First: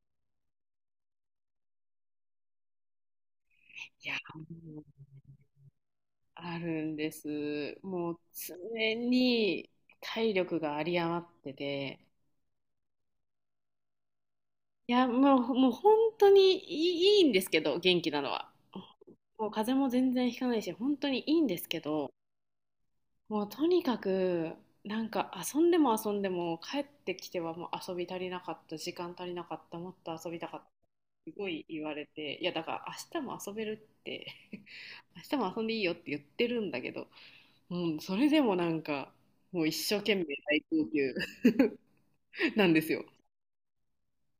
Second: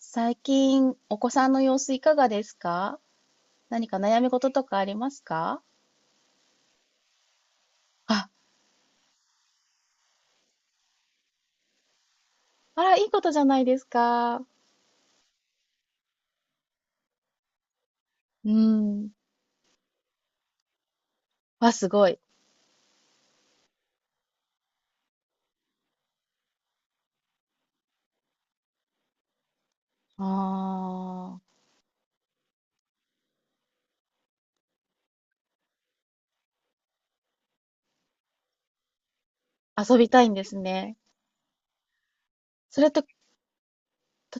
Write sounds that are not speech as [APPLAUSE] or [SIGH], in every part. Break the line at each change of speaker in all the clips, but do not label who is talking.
最近、お子さんの様子いかがですか？何か
いや、
悩み事とか
も
あり
う
ますか？
あるんです。もう
あ、
常に体力が有り余ってて、
あら、いいことじゃないですか。
いや、もう本当にいいんですけど、元気なの
う
は。
ん。
もう風邪も全然ひかないし、本当にいいんです
わ、
け
すご
ど、
い。
もうとにかく、なんか遊んでも遊んでも帰ってきてはもう遊び足りなかった、時間足りなかった、もっと遊びたかった。す
あ
ごい言われて、いやだから明日も遊べるって。 [LAUGHS] 明日も遊んでいいよって言ってるんだけど、うん、それでもなんか、もう一
あ、遊
生
び
懸
た
命
いんです
大号
ね。
泣 [LAUGHS] なん
そ
で
れ
す
と、
よ。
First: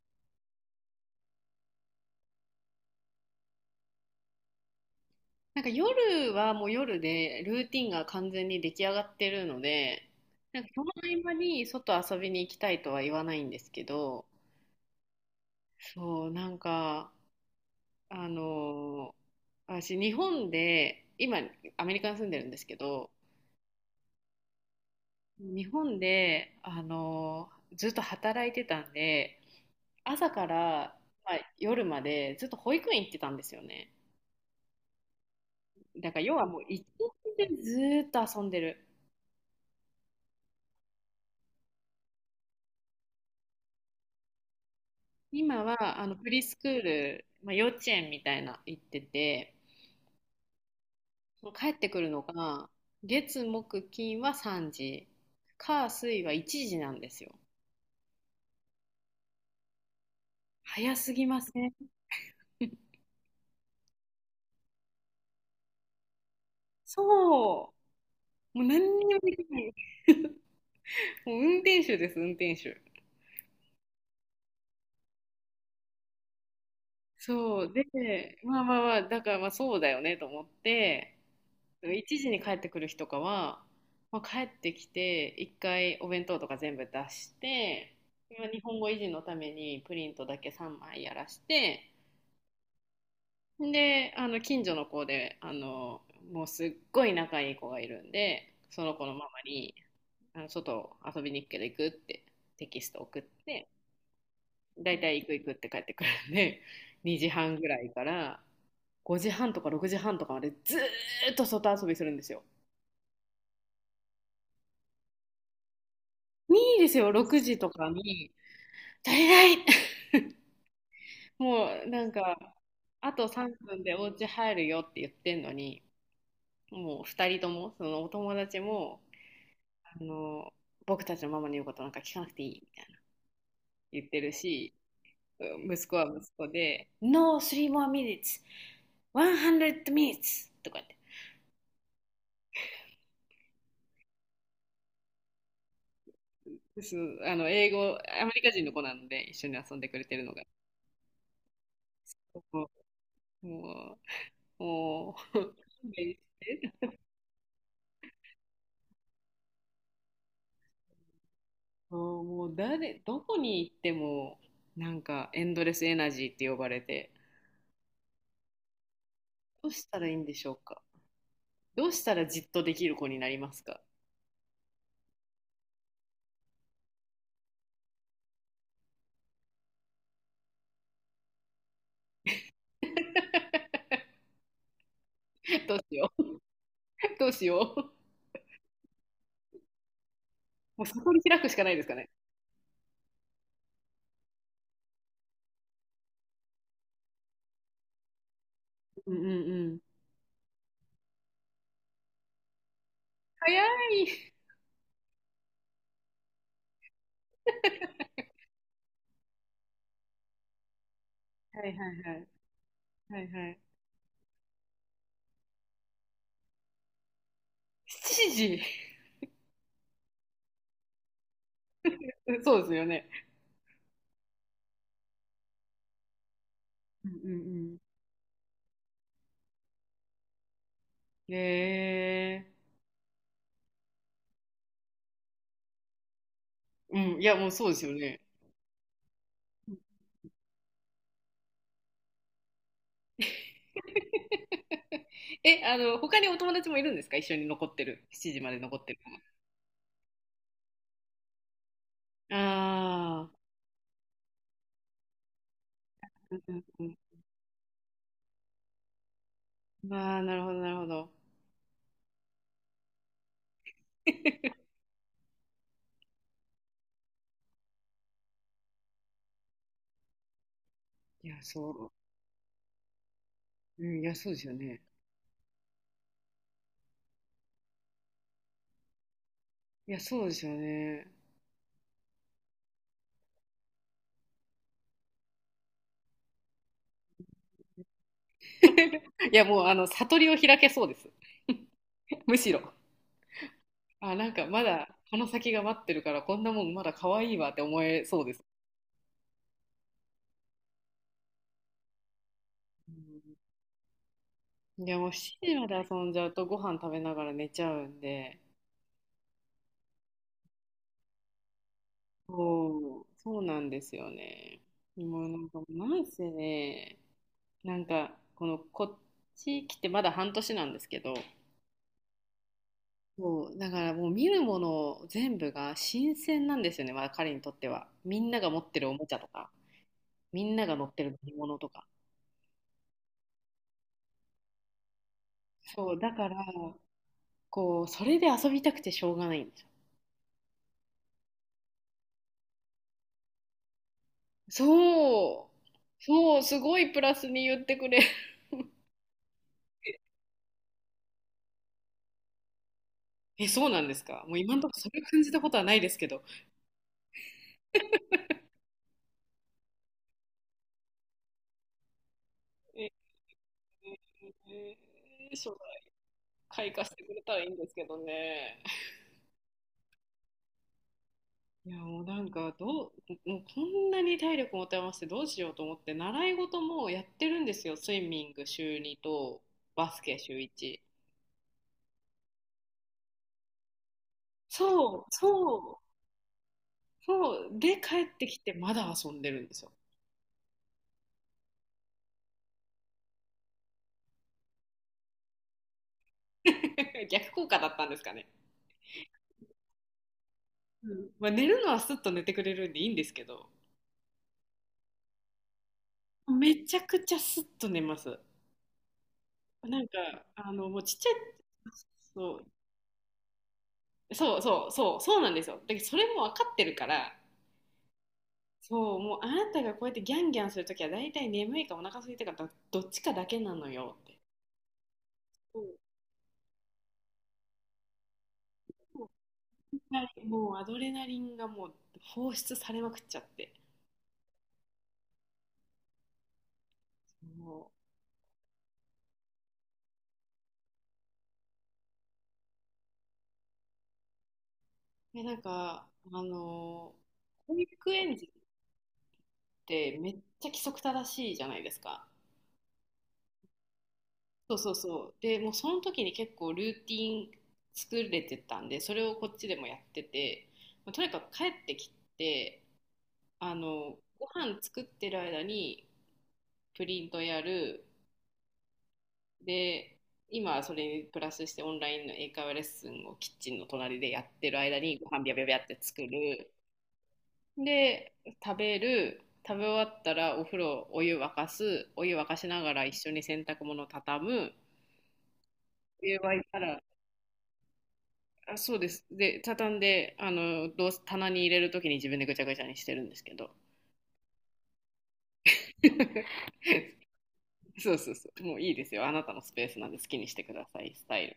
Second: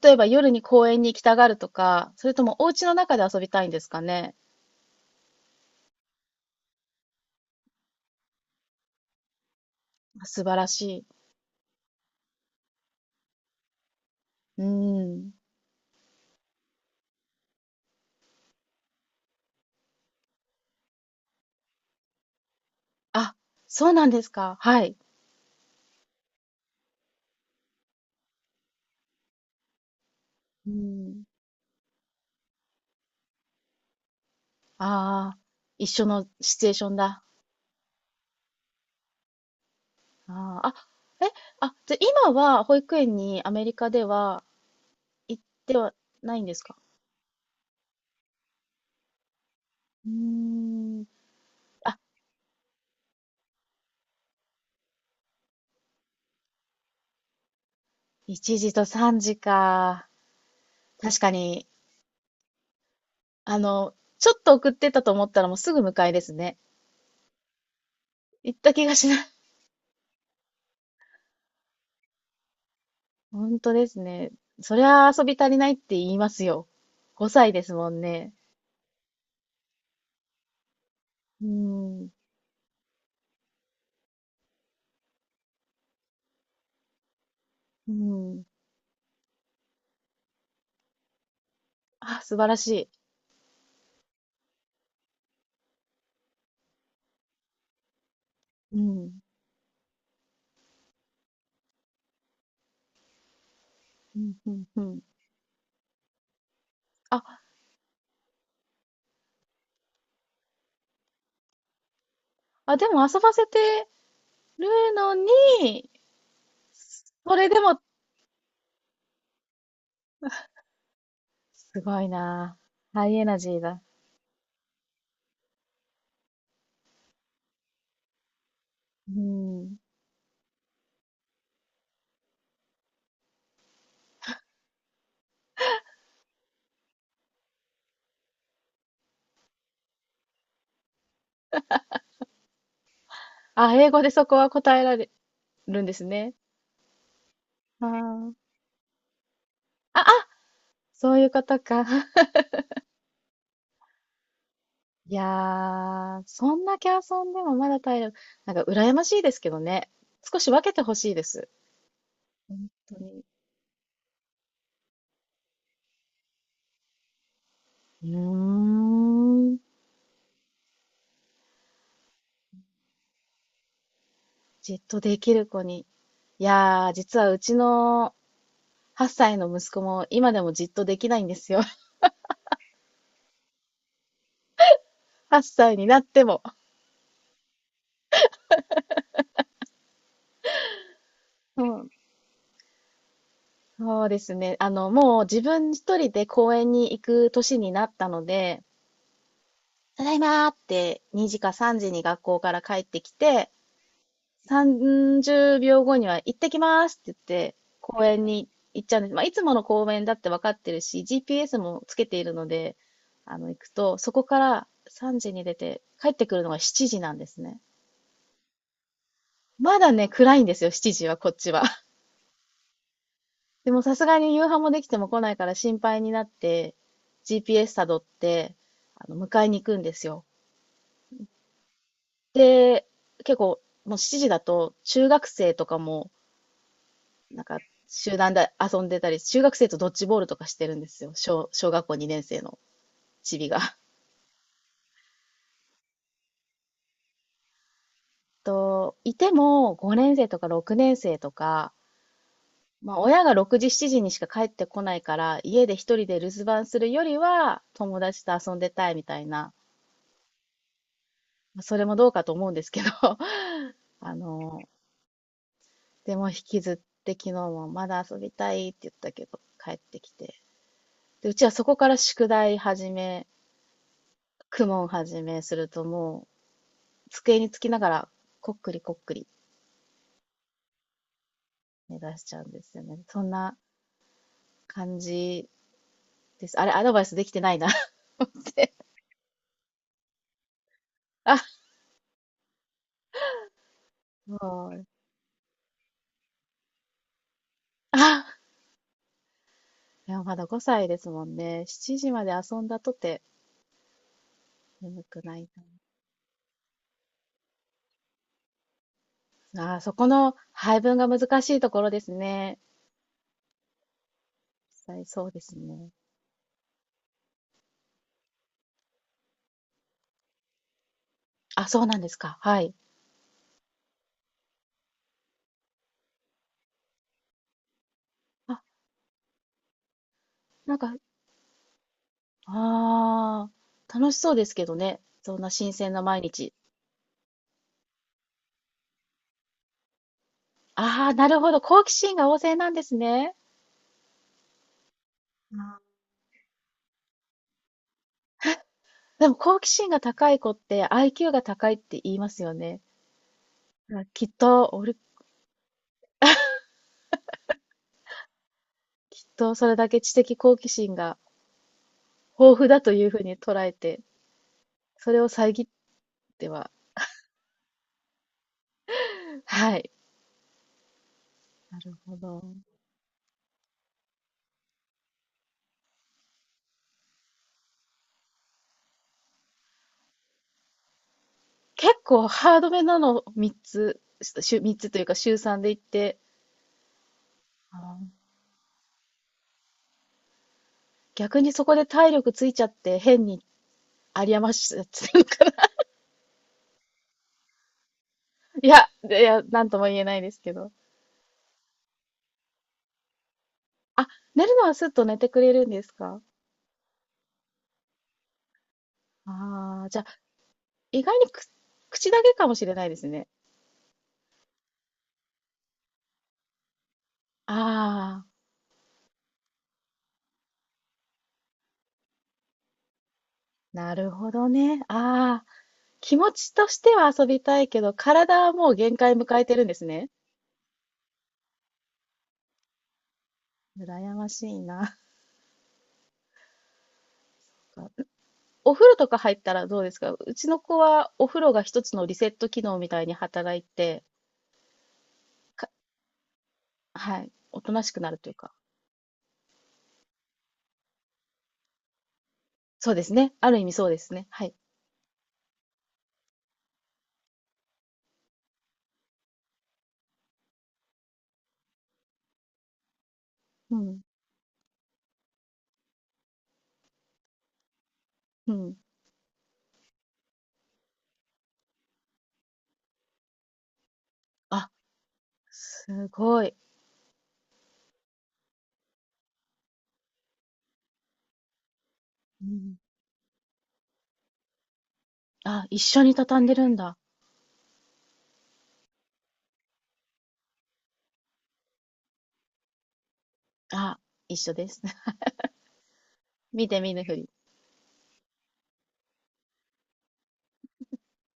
例えば夜に公園に行きたがるとか、それともお家の中で遊びたいんですかね。
なんか夜はもう夜で、ルーティンが完全に出来上がってるので、
素晴
なん
ら
かその
しい。
合間に外遊びに行きたいとは言わないんですけど、
うん。
そう、なんか、あのー私、日本で、今、アメリカに住んでるんですけど、
あ、そうなんですか。はい。
日本で、ずっと働いてたんで、朝か
う
ら、
ん。
まあ、夜までずっと保育園行ってたんですよね。
ああ、一緒
だから
の
要は
シ
もう
チュエー
一
ションだ。
日中ずーっと遊んでる。
あーあ、え、あ、じゃあ今は保育園にアメリカでは行っ
今
ては
はあのプ
ない
リ
ん
ス
です
ク
か？
ール、まあ、幼稚園みたいな行ってて、
うーん。
もう帰って
あ、
くるのが月木金は3時、火水は1時なんですよ。
1時と3時か。
早す
確
ぎ
か
ませ
に、
ん？
あの、ちょっと送ってたと思ったらもうすぐ迎えですね。
そう、も
行っ
う
た
何
気がし
にも
ない。
できない。もう運転手です、運転手。
[LAUGHS] 本当ですね。そりゃ遊び足りないって言いますよ。5歳で
そ
す
う。
もんね。
で、まあまあまあ、だからまあそうだよねと思って、
うん。
1時に帰ってくる日とかは、まあ、帰ってきて一回お弁当とか全部出し
う
て、
ん。
今日本語維持のためにプリントだけ3枚やらして、
あ、素晴らし
で、あの近所の子で、もうすっごい仲いい子がいるんで、
い。う
その子の
ん。
ママに「あの外遊びに行くけど行く？」ってテキスト送って、
うん、うん、うん。
大体行く行くって帰ってくるんで、
あ、
2時半ぐらいから5時半とか6時半とかまでずーっと外遊びするんですよ。
あ、でも遊ばせてるのに、
いいですよ、
こ
6
れ
時
で
と
も、
かに。足りない。 [LAUGHS] も
す
う
ご
な
い
んか、
な。ハ
あ
イエ
と
ナジ
3
ーだ。
分でお家入るよって言ってんのに、もう2人とも、そのお友達も、
うん。
あの、僕たちのママの言うことなんか聞かなくていいみたいな言ってるし、うん、息子は息子で、No, three more minutes, 100 minutes とか言って。
あ、英語でそこは答えられるんですね。
です。英
あ
語、アメ
ー
リカ人の子なので一緒に遊んでく
あ、
れ
あ、
てるのが。
そういうことか。[LAUGHS]
もう、もう、も
い
う
や
[LAUGHS] 勘弁し
ー、そん
て。
だけ遊んでもまだ体力、なんか羨ましいですけどね。少し分けてほしいです。
あー、もう
本
誰、
当
ど
に。
こに行っても、なんかエンドレスエナジーって呼ばれて、
うーん。
どうしたらいいんでしょうか。どうしたらじっとできる子になりますか。
じっとできる子に。いやー、実はうちの8歳の息子も今でもじっとできないんですよ。[LAUGHS] 8
[LAUGHS]
歳
どう
に
し
なっ
よう。
ても。
[LAUGHS] どうしよう。もう悟り開くし
う
かないです
ん。
かね。
そうですね。あの、もう自分一人で公園に行く年になったので、
うんうんうん。
ただいまーって2時か3時に学校から帰ってきて、
早い。
30秒後には行ってきますって言って、公園に行っちゃうんです。まあ、いつもの公園だって分かってるし、GPS
はい
も
は
つ
い
け
は
てい
い。
るので、
はいは
行
い。
くと、そこから3時に出て、帰ってくるのが7時なんですね。
7時。
まだね、暗いんですよ、7時は、こっちは。[LAUGHS]
[LAUGHS] そうですよね。
でもさすがに夕飯もできても来ないから心配になって、
うんうんう
GPS
ん。
辿って、迎えに行くんですよ。
へえ。
で、結構、もう7時だと、中学生とかも、
うん、いや
なん
もう
か、
そうですよ
集
ね。
団で遊んでたり、中学生とドッジボールとかしてるんですよ。小学校2年生のチビが。[LAUGHS]
[LAUGHS] え、あの、他にお友達もいるんですか、一緒に残ってる？7時まで残って
と、
る？
いても5年生とか6年生とか、まあ、親
あ
が6時、7時にしか帰ってこないから、家で一人で留守番するよ
あ。
りは、友達と遊んでたいみたいな、
ああ、なるほど、なるほど。
まあそれもどうかと思うんですけど、[LAUGHS] あの、
[LAUGHS]
でも引きずって昨日もまだ遊びたいって言ったけど、帰ってきて、で、
い
う
や、
ちはそこか
そ
ら宿題始め、
う。うん、いや、そうですよ
公
ね。
文始めするともう机につきながらこっくりこっくり
いや、そうですよね。
目指しちゃうんですよね。そんな感じです。あれ、アドバイスできてないな [LAUGHS] 思って。
[LAUGHS] いや、もう、あの、悟りを開けそうです。
あ、
[LAUGHS] むしろ。あ、なん
も
か、ま
う、
だ、この先が待ってるから、こんなもんまだ可愛いわって思えそうで
あ、
す。
いや、まだ5歳ですもんね。7時まで遊んだ
う
とて
ん。いや、
眠
もう、
くない
7時まで遊んじゃうと、ご飯食べながら寝ちゃうんで、
な。あー、そこの配分が難しいところですね。
そう、そうなんですよね。
実際
も
そ
う、
う
な
で
ん
す
か、
ね。
なんせね、なんか、こっち来てまだ半年なんですけど、
あ、そうなんですか。はい。
そう、だからもう見るもの全部が新鮮なんですよね、まあ、彼にとっては。みんなが持
あ、
ってるおもちゃとか、みんなが
なん
乗っ
か、
てる乗り物とか。
ああ、楽しそうですけどね。そんな新鮮
そう、
な
だ
毎
から、
日。
こう、それで遊びたくてしょうがないんですよ。
ああ、なるほど。好奇心が旺盛なんですね。
そう、
あ
そう、すごいプラスに言ってくれ。[LAUGHS]
でも好奇心が高い子って IQ が高いって言いますよね。
え、そうなん
だ
で
から
すか？
きっ
もう今のと
と、
ころそ
俺、
れ感じたことはないですけど。
きっとそれだけ知的好奇心が豊富だ
えー、
というふうに捉えて、それを
え将来
遮っては。
開花してくれたらいいんですけどね。
はい。
いや、
なる
もう
ほ
なん
ど。
かどう、もうこんなに体力持て余してどうしようと思って習い事もやってるんですよ。スイミング週2とバスケ週1。
結構ハードめなの3つ、週3つと
そ
いう
う
か週3で
そ
行
う
って、
そう、
あ
で帰っ
ー
てきてまだ遊んでるんですよ。
逆にそこで体力ついちゃって変に有り余しちゃってるのかな。
[LAUGHS] 逆効果だったんですかね。
[LAUGHS] いや、いや、なんとも言えないですけど。
うん、まあ、寝るのはすっと寝てくれるんでいいんですけど、
あ、寝るのはすっと寝てくれるんですか？
めちゃくちゃすっと寝ます。な
ああ
ん
ー、じ
か、
ゃあ、
あの、もうちっ
意
ちゃ
外に
い、
口だけ
そう
かもしれないですね。
そうそうそうそう、なんですよ。だけどそれも分かってるから。
ああ、
そう、もうあなたがこうやってギャンギャンするときは大体眠いかお腹空いたか、どっちかだけなの
な
よっ
る
て。
ほどね。ああ、
そう、
気持ちとしては遊びたいけど、体はもう限
も
界迎えてるんです
うは
ね。
い、もうアドレナリンがもう放出されまくっちゃって。
羨ましいな。
そ
[LAUGHS] お風呂とか入ったらどうですか？うちの子はお風呂が一つのリセット機能みたいに働いて、
う。で、なん
か、
か、
はい、
保
おとな
育
しくな
園
る
児
と
っ
いうか。
てめっちゃ規則正しいじゃないですか。
そうですね。ある意味そうですね。はい。
そうそうそう。で、もうその時に結構ルーティン作れてたんで、それをこっちでもやってて、まあとにかく帰ってきて、あ
う
の、
ん、
ご飯作ってる間にプリントやる、
うん。
で、今はそれにプラスしてオンラインの英会話レッスンをキッチンの隣でやってる
あ、
間にご飯ビャビャビャって作
すご
る。
い。
で、食べる。食べ終わったらお風呂、お湯沸かす。お湯沸か
う
しなが
ん。
ら一緒に洗濯物畳む。
あ、一緒
お
に
湯沸
畳
い
んで
た
るん
ら、
だ。
あ、そうです。で、畳んで、あの、どうせ棚に入れるときに自分でぐちゃぐちゃにしてるんですけど。
あ、一緒です。[LAUGHS]
[LAUGHS]
見て見ぬふり。
そうそうそう。もういいですよ。あなたのスペースなんで好きにしてください、スタイル。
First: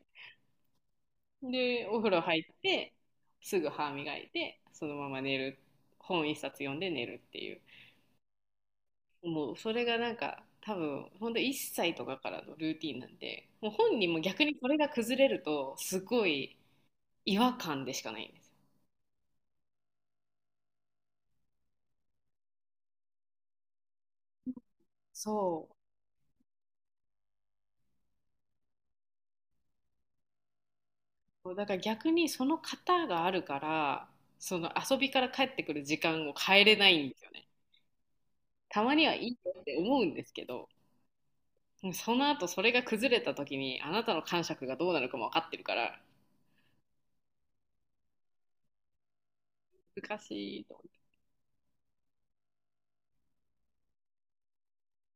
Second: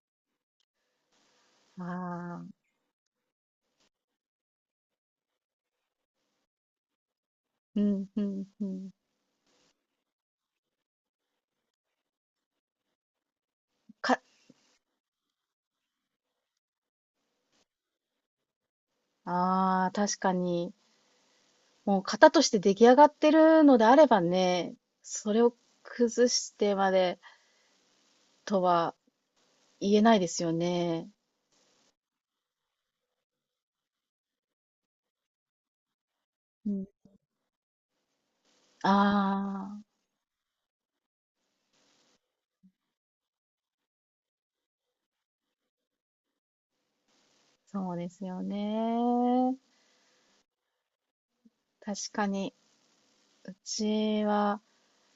で、お風呂入っ
ああ、
て、すぐ歯磨いて、そのまま寝る。本一冊読んで寝るっていう。
うん、うん、うん。
もうそれがなんか、多分、ほんと1歳とかからのルーティンなんで、もう本人
か、
も逆にそれが崩れると、すごい違和感でしかないんですよ。
ああ、確かに。もう型として出来上がってるのであればね、それを
そ
崩してまでとは言えないですよね。
う。だから逆にその型があるから、その遊びから帰ってくる時間を変え
う
れ
ん。
ないんですよね。たまにはいいよっ
あ
て
あ、
思うんですけど、その後それが崩れた時にあなたの感触がどうなるかも分かってるから
そうですよね。
難しいと思って。
確かに、うちは、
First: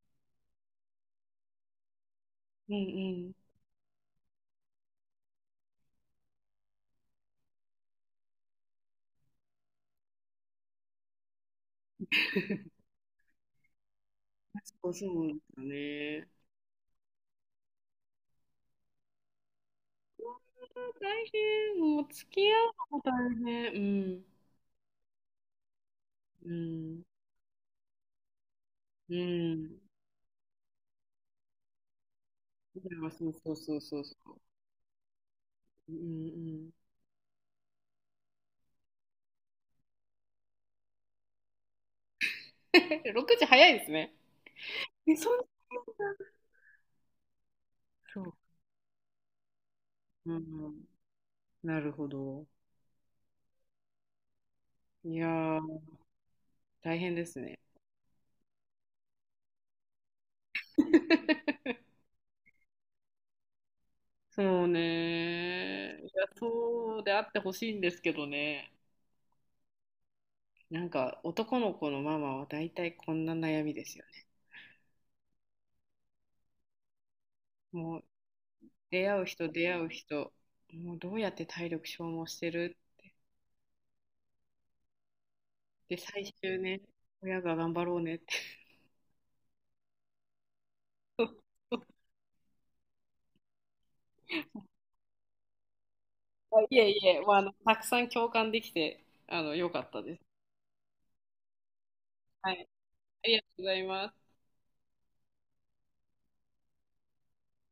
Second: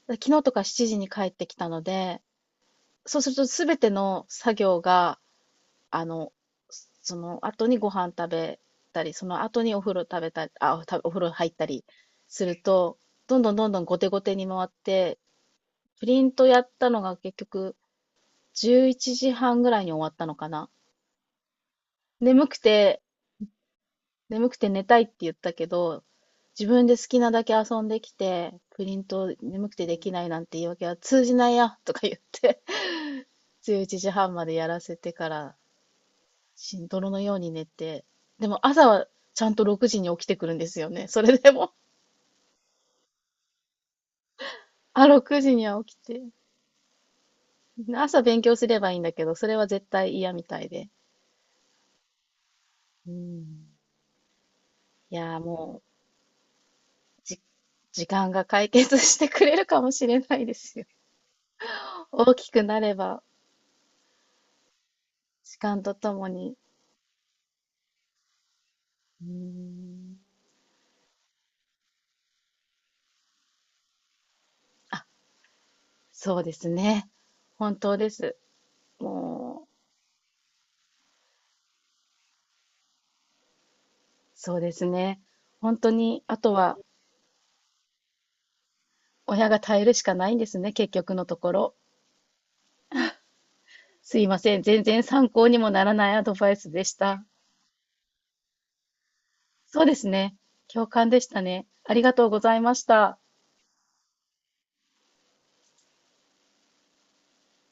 昨日とか7時に帰ってきたので、
うんう
そうす
ん。
るとすべての作業が、あの、その後にご飯食べたり、その後にお風呂食べたり、あ、お風呂入ったりする
[LAUGHS]
と、どんどんどんどん後手後手に回っ
そうそう
て、
なんですよ
プリ
ね。
ントやったのが結局11時半ぐらいに終わったのかな。
大変、もう付き
眠
合
く
うの
て、
も大変。うん。
眠くて寝たいって言ったけど、
う
自分で好
ん。
きなだけ遊んできて、プリン
う
ト眠く
ん。
てできないなんて言い訳は通じないや、とか言って、
いや、そうそうそ
11
うそう
時半
そ
までやらせてから
う。うんうん。
しんどろのように寝て、でも朝はちゃんと6時に起きてくるんですよね。それでも
[LAUGHS] 6時早いですね。
[LAUGHS] あ、
え、そん
6
な。
時には起きて。朝
そう。
勉強すればいいんだけど、それは絶対嫌
う
みたい
ん。
で。
なるほど。
うん。い
いや
やー
ー、
も
大変
う、
ですね。
時間が解決してくれるかもしれないですよ。[LAUGHS] 大きくなれば、
そう
時間と
ね。い
とも
や、
に。
そうであってほしいんですけどね。
うん。
なんか、男の子のママは大体こんな悩みですよね。
あ、そうですね。本当
もう、
です。
出会う人、
もう、
出会う人、もうどうやって体力消耗してる
そうですね。本
っ
当
て、
に、
最
あと
終
は、
ね、親が頑張ろうねって。
親が耐えるしかないんですね、結局のところ。すいません。全然参考にもならないアドバイ
[LAUGHS]
ス
い
で
え
し
いえ、
た。
まあ、あの、たくさん共感できて、あの、良か
そう
っ
で
た
す
です。
ね。共感でしたね。ありがとうご
は
ざい
い。
ました。
ありがとうございます。